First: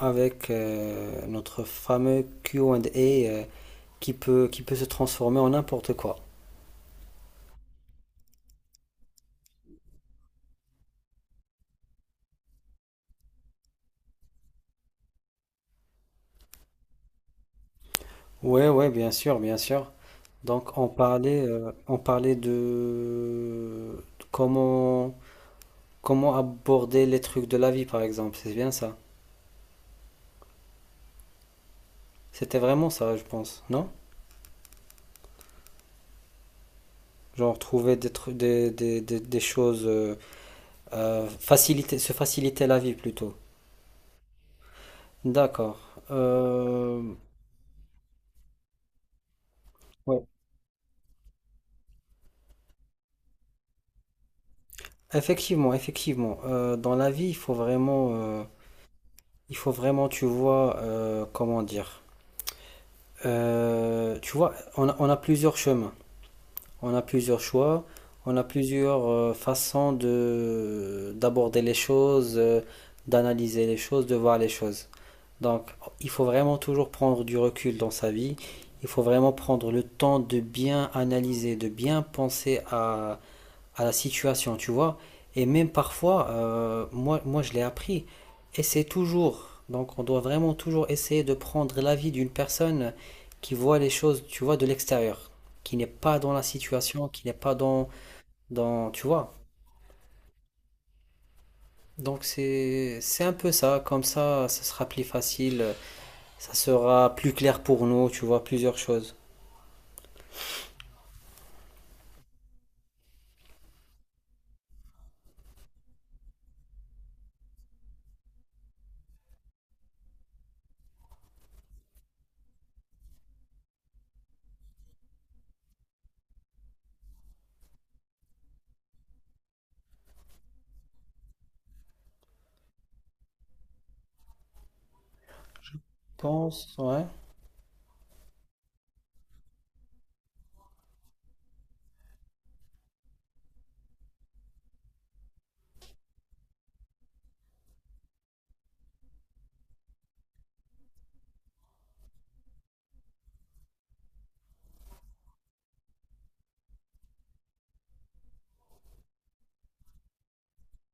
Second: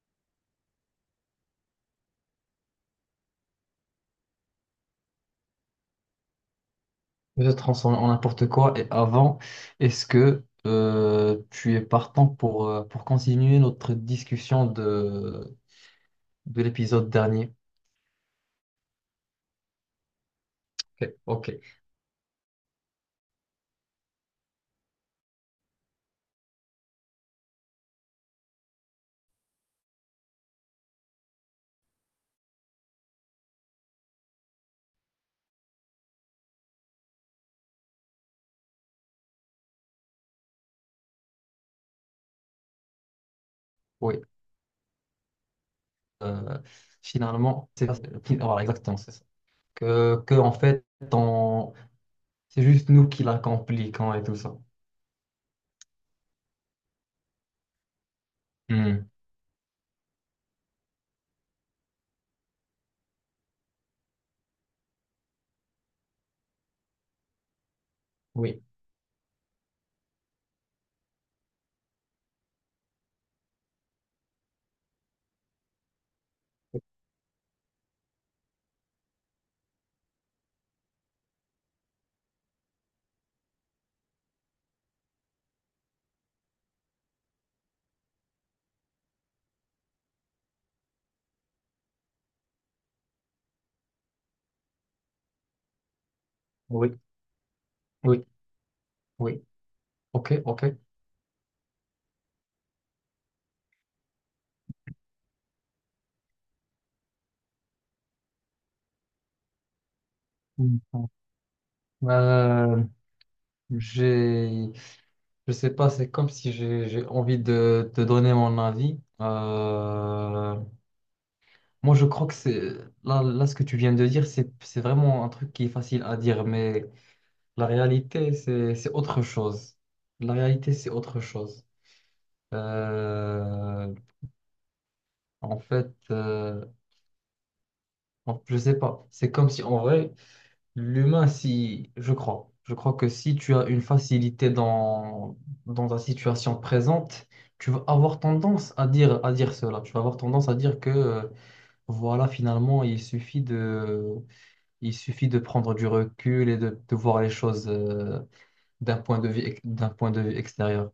Avec notre fameux Q Q&A qui peut se transformer en n'importe quoi. De transformer en n'importe quoi. Et avant, est-ce que tu es partant pour continuer notre discussion de l'épisode dernier? Ouais, ouais, bien sûr, bien sûr. Donc Ok, ok, on parlait de comment, comment aborder les trucs de la vie, par exemple. C'est bien ça. C'était vraiment ça, je pense, non? Genre trouver des, tru- des choses, faciliter, se faciliter la vie plutôt. oui. D'accord. Euh, Euh, Finalement, c'est voilà, exactement, c'est ça. Ouais. En fait, on- c'est juste nous qui la compliquons et tout ça. Effectivement, effectivement. Dans la vie, Hmm. il faut vraiment, tu vois, comment dire, tu vois, on a plusieurs chemins, on a plusieurs choix, on a Oui, plusieurs façons de d'aborder les choses, d'analyser les choses, de voir les choses. Donc, il faut vraiment toujours prendre du recul dans sa vie. Il faut vraiment prendre le temps de bien analyser, de bien penser à la situation, tu vois. Et même parfois, moi je l'ai appris, et c'est toujours. Donc on doit vraiment toujours essayer de prendre l'avis d'une personne qui voit les choses, tu vois, de l'extérieur, qui n'est pas dans la oui, situation, qui n'est pas oui, tu vois. oui. Ok, ok. Donc c'est un peu ça, comme ça sera plus facile, ça sera plus clair pour nous, tu vois, plusieurs choses. Hmm. Euh, j'ai Je sais pas, c'est comme si j'ai envie de te donner mon avis. Moi, je crois que c'est là, là, ce que tu viens de dire, c'est vraiment un truc qui est facile à dire, mais la réalité, c'est autre chose. La réalité, c'est autre chose. Euh, en fait, Pense, ouais. Je sais pas. C'est comme si en vrai, l'humain, si, je crois que si tu as une facilité dans, dans ta situation présente, tu vas avoir tendance à dire cela. Tu vas avoir tendance à dire que, voilà, finalement, il suffit de prendre du recul et de voir les choses, d'un point de vue, d'un point de vue extérieur.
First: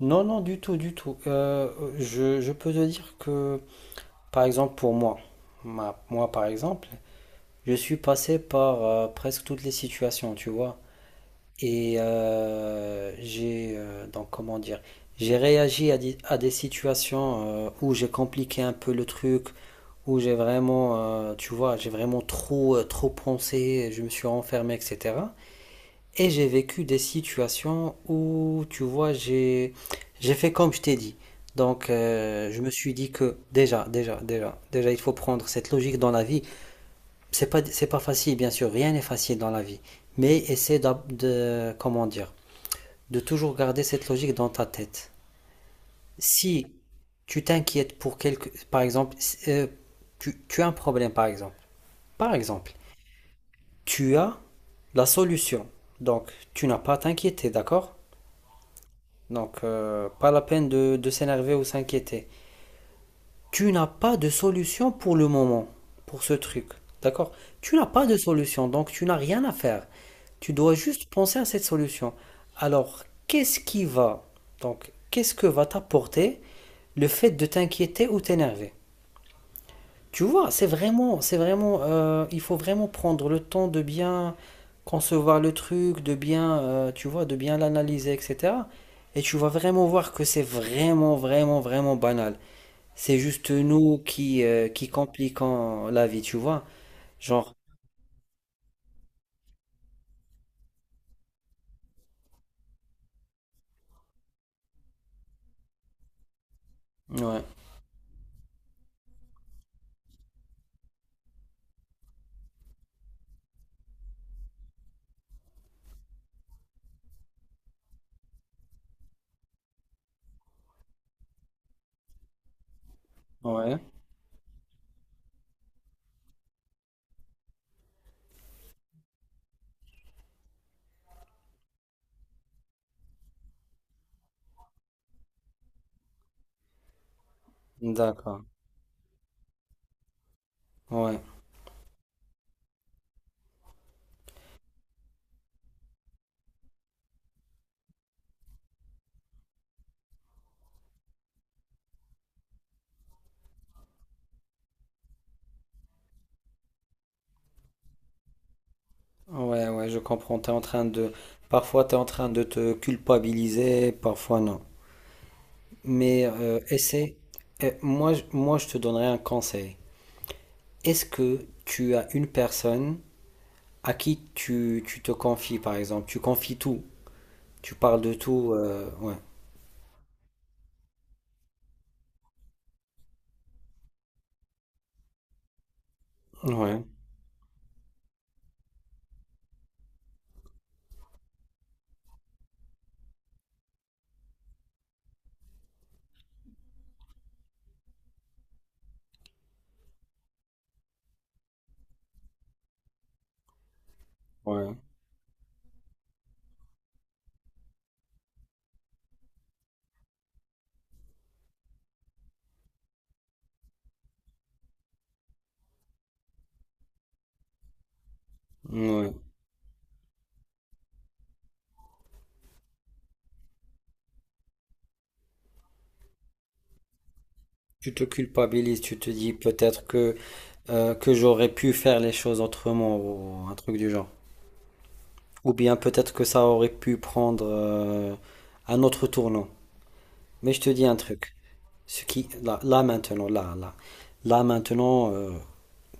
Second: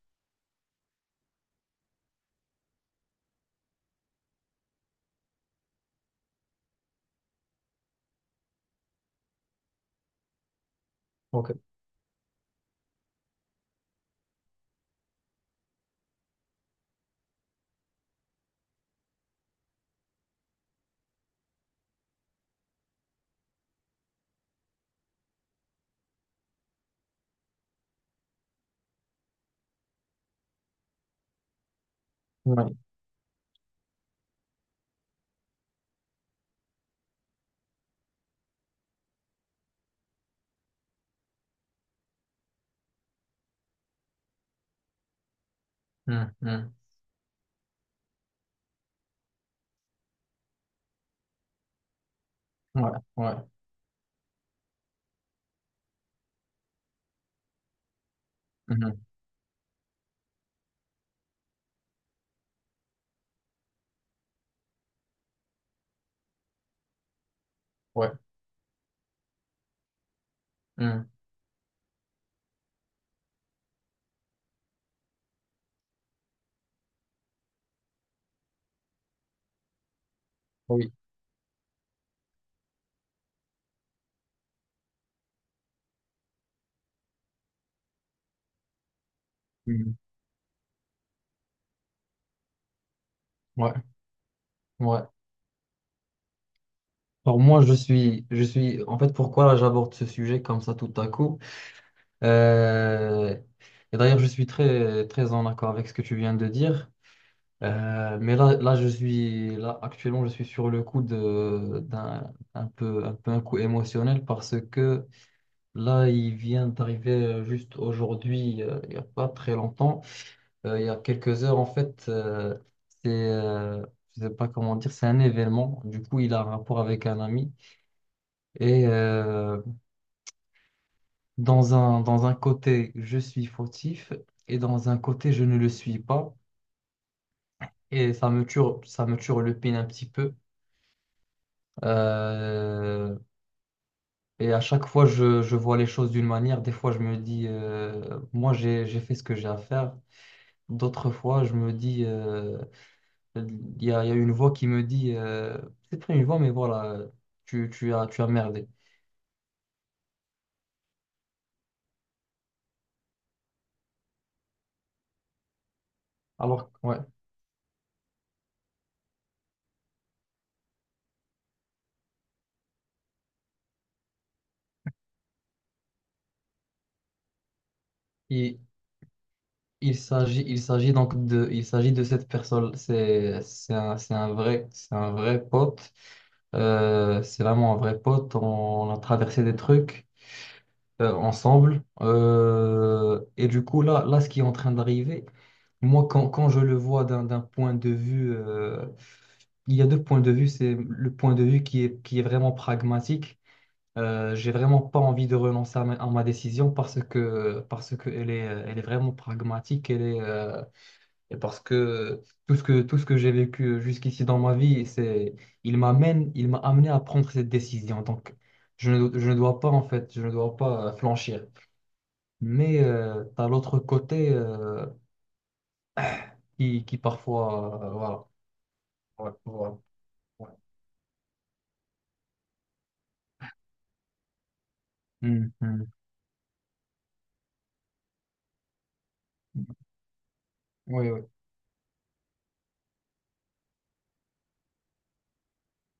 Non, non, du tout, du tout. Je peux te dire que par exemple, pour moi, moi par exemple, je suis passé par presque toutes les situations, tu vois. Ok. Et donc comment dire, j'ai réagi à des situations où j'ai compliqué un peu le truc, où j'ai vraiment, tu vois, j'ai vraiment trop, trop pensé, je me suis renfermé, etc. Et j'ai vécu des situations où, tu vois, j'ai fait comme je t'ai dit. Donc, je me Ouais. suis dit que déjà, il faut prendre cette logique dans la vie. C'est pas facile, bien sûr, rien n'est facile dans la vie. Mais comment dire, de toujours garder cette logique dans ta tête. Mm, Si mm. tu t'inquiètes pour quelque, par exemple, si- tu, tu as un problème, par exemple. Par exemple, Ouais. Ouais. tu as la solution. Donc, tu n'as pas à t'inquiéter, d'accord? Mhm. Donc, pas la peine de s'énerver ou s'inquiéter. Tu n'as pas de solution pour le moment, pour ce truc. D'accord? Tu n'as pas Ouais. de solution, donc tu n'as rien à faire. Tu dois juste Mm. penser à cette solution. Alors, qu'est-ce qui va, donc, qu'est-ce que va t'apporter le fait de t'inquiéter ou t'énerver? Tu vois, Oui. C'est vraiment, il faut vraiment prendre le temps de bien concevoir le truc, de bien, tu vois, de bien l'analyser, etc. Et tu vas vraiment Mm. voir que c'est vraiment banal. C'est juste Ouais. nous qui Ouais. compliquons la vie, tu vois. Alors Genre, moi, je suis, en fait, pourquoi là, j'aborde ce sujet comme ça tout à coup? Euh, et d'ailleurs, je suis très, très en accord avec ce que tu viens de dire. ouais, Mais là, là, là, actuellement, je suis sur le coup de, un peu, un peu un coup émotionnel parce que là, il vient d'arriver juste aujourd'hui, il n'y a pas très longtemps, il y a quelques heures, en fait, c'est, ouais, euh, je sais pas comment dire, c'est un événement. Du coup, il a un rapport avec un ami et, dans un, dans un côté, je suis fautif et dans un côté, je ne le suis pas. Et d'accord, ça me tue le pin un petit peu. ouais, Euh, et à chaque fois, je vois les choses d'une manière. Des fois, je me dis, moi, j'ai fait ce que j'ai à faire. D'autres fois, je me dis, il y a une voix qui me dit, c'est pas une voix, mais voilà, tu as merdé. Ouais, je comprends. T'es en train parfois t'es en train de te culpabiliser, parfois non. Mais Alors, ouais. essaie. Moi, je te donnerai un conseil. Est-ce que tu as une personne à qui tu te confies, par exemple? Tu confies tout, tu parles de tout, Et, ouais, il s'agit de cette personne. C'est un vrai pote. ouais, C'est vraiment un vrai pote. On a traversé des trucs ensemble. Et du coup, là, là, ce qui est en train d'arriver, moi, quand je le vois d'un point de vue, il y a deux points de vue. C'est le point de vue qui est vraiment pragmatique. J'ai ouais, vraiment pas envie de renoncer à ma décision parce que elle est vraiment pragmatique. Elle est, et parce que tout ce que j'ai vécu jusqu'ici dans ma vie, c'est, il m'a amené à prendre cette décision. Donc, ouais. Je ne dois pas, en fait, je ne dois pas flanchir. Mais tu as l'autre côté qui parfois. Euh, Tu te voilà. culpabilises, tu te Ouais, dis voilà. Ouais. Que j'aurais pu faire les choses autrement ou un truc du genre. Ou Hum, bien hum. peut-être que ça aurait pu prendre un autre tournant. Mais je te dis un Oui, oui. truc, ce qui, là maintenant,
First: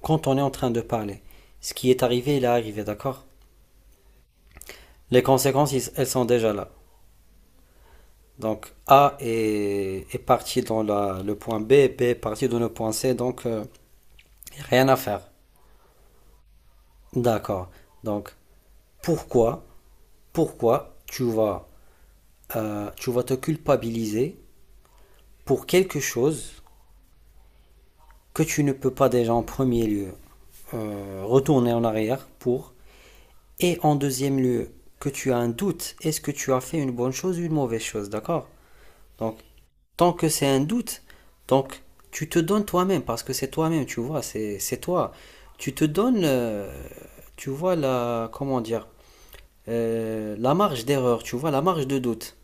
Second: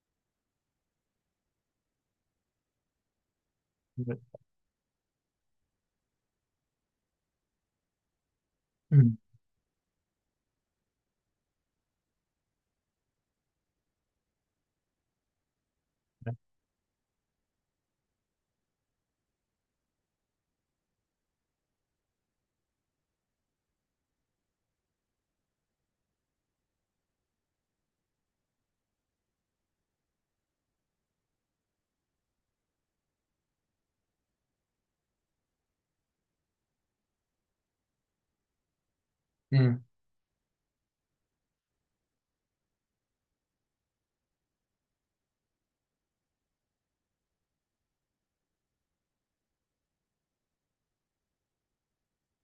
quand on est en train de parler, ce qui est arrivé, il est arrivé, d'accord? Ouais. Les conséquences, elles sont déjà là. Donc A Hum. Est parti dans le point B, et B est parti dans le point C, donc rien à faire. D'accord. Donc pourquoi, pourquoi tu vas te culpabiliser pour quelque chose que tu ne peux pas déjà en premier lieu retourner en arrière et en deuxième lieu que tu as un doute, est-ce que tu as fait une bonne chose ou une mauvaise chose, d'accord? Donc Hmm, tant que c'est un doute, donc tu te donnes toi-même, parce que c'est toi-même, tu vois, c'est toi. Tu te donnes, tu vois, comment dire, la marge d'erreur, tu vois, la marge de doute.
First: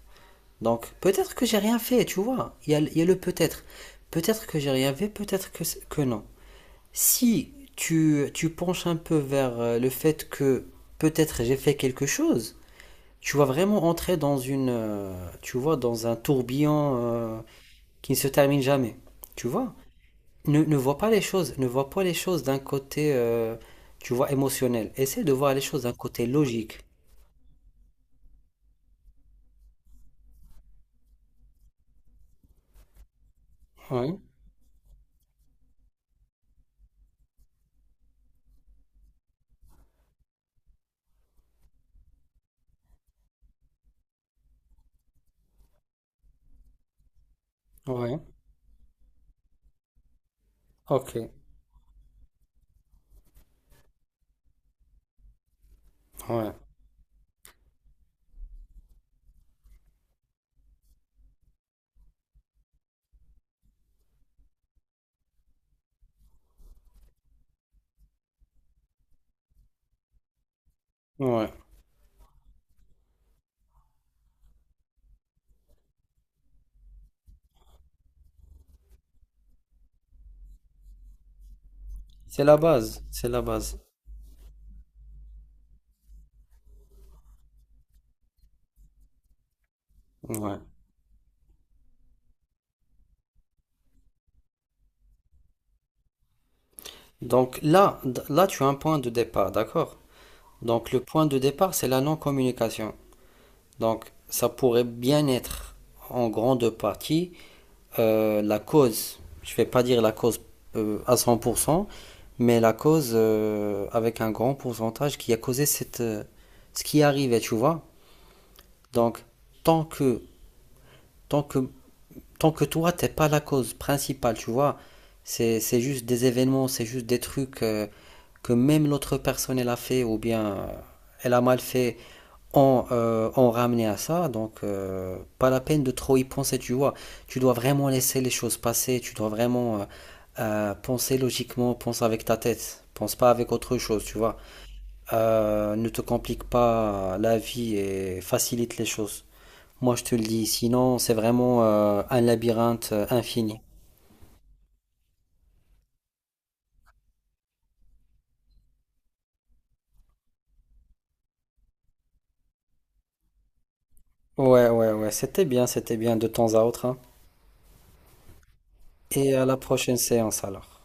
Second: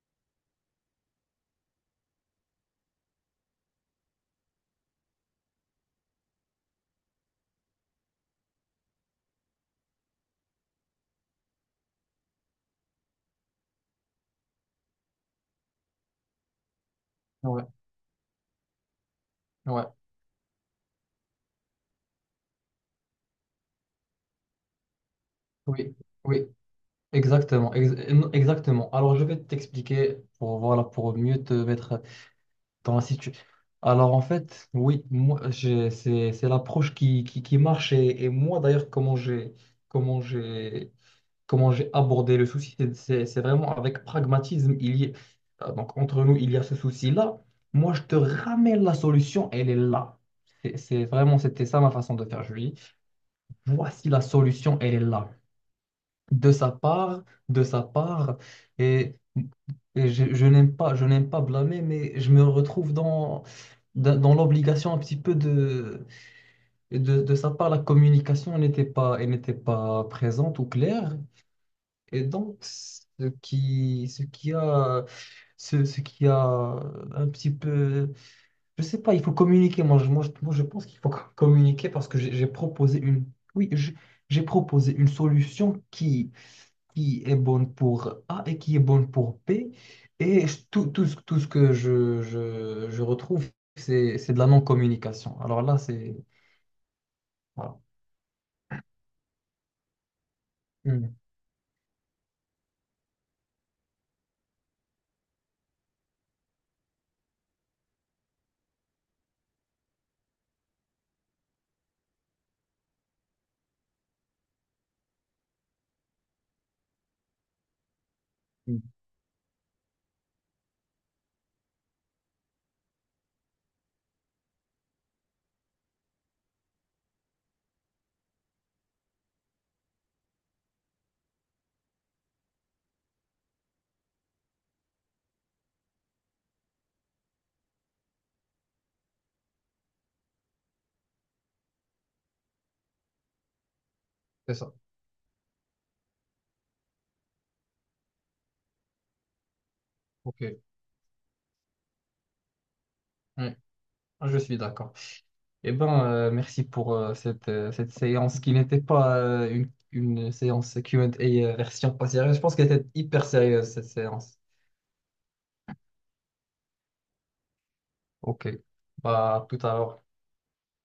Donc, peut-être que j'ai rien fait, tu vois, il y a le peut-être. Peut-être que j'ai rien fait, que non. Si tu penches un peu vers le fait que peut-être j'ai fait quelque chose, tu vas vraiment entrer dans tu vois, dans un tourbillon. Ouais, Qui ne se termine jamais. Tu vois, ouais, ne vois pas les choses, ne vois pas les choses d'un côté, tu vois, émotionnel. Essaie de voir les choses d'un oui, côté oui, logique. exactement, exactement. Alors, je vais t'expliquer pour, voilà, pour mieux te mettre dans la Alors Oui, en fait, oui, c'est l'approche qui marche et moi d'ailleurs comment j'ai comment j'ai abordé le souci, c'est vraiment avec pragmatisme. Donc entre nous, il y a ce souci-là. Moi, je te oui, ramène la solution, elle est là. C'est ok, vraiment c'était ça ma façon de faire, Julie. Voici la solution, elle est là ouais, de sa part, de sa part, et, et je n'aime pas blâmer, mais je me retrouve dans, dans l'obligation un petit peu de sa part, la communication n'était pas, elle n'était pas présente ou claire, ouais. et donc ce qui a un petit peu, je sais pas, il faut communiquer, moi, je pense qu'il faut communiquer parce que C'est j'ai la proposé base, une, c'est la oui, base. J'ai proposé une solution qui est bonne pour A et qui est bonne pour B. Et Ouais. Tout ce que je retrouve, c'est de la non-communication. Alors là, c'est... Donc Voilà. Là, tu as un point de départ, d'accord? Donc le Mm, point de départ, c'est la non-communication. Donc ça pourrait bien être en grande partie la cause, je ne vais pas dire la cause à 100%, mais la cause avec un grand pourcentage qui a causé cette, ce qui arrivait, tu vois. mm, Donc, tant que, tant que, tant que toi, t'es pas la cause principale, tu vois, c'est juste des événements, c'est juste des trucs que même l'autre personne, elle a fait, ou bien elle a mal fait, ont ramené à ça. Donc, pas la peine de trop y penser, tu vois. Tu dois vraiment laisser les choses passer. Tu dois vraiment penser logiquement, pense avec ta tête. Pense pas avec autre chose, tu vois. c'est ça. Ne te complique pas la vie et facilite les choses. Moi, je te le dis, OK. sinon, c'est vraiment un labyrinthe Mm, infini. je suis d'accord. Eh bien, merci pour cette, cette séance qui n'était pas une séance Q&A version pas sérieuse. Je pense qu'elle était hyper sérieuse, cette séance. Ouais, ouais, ouais, c'était bien de temps à autre, hein. OK. Et Bah, à à la tout à prochaine l'heure. séance alors.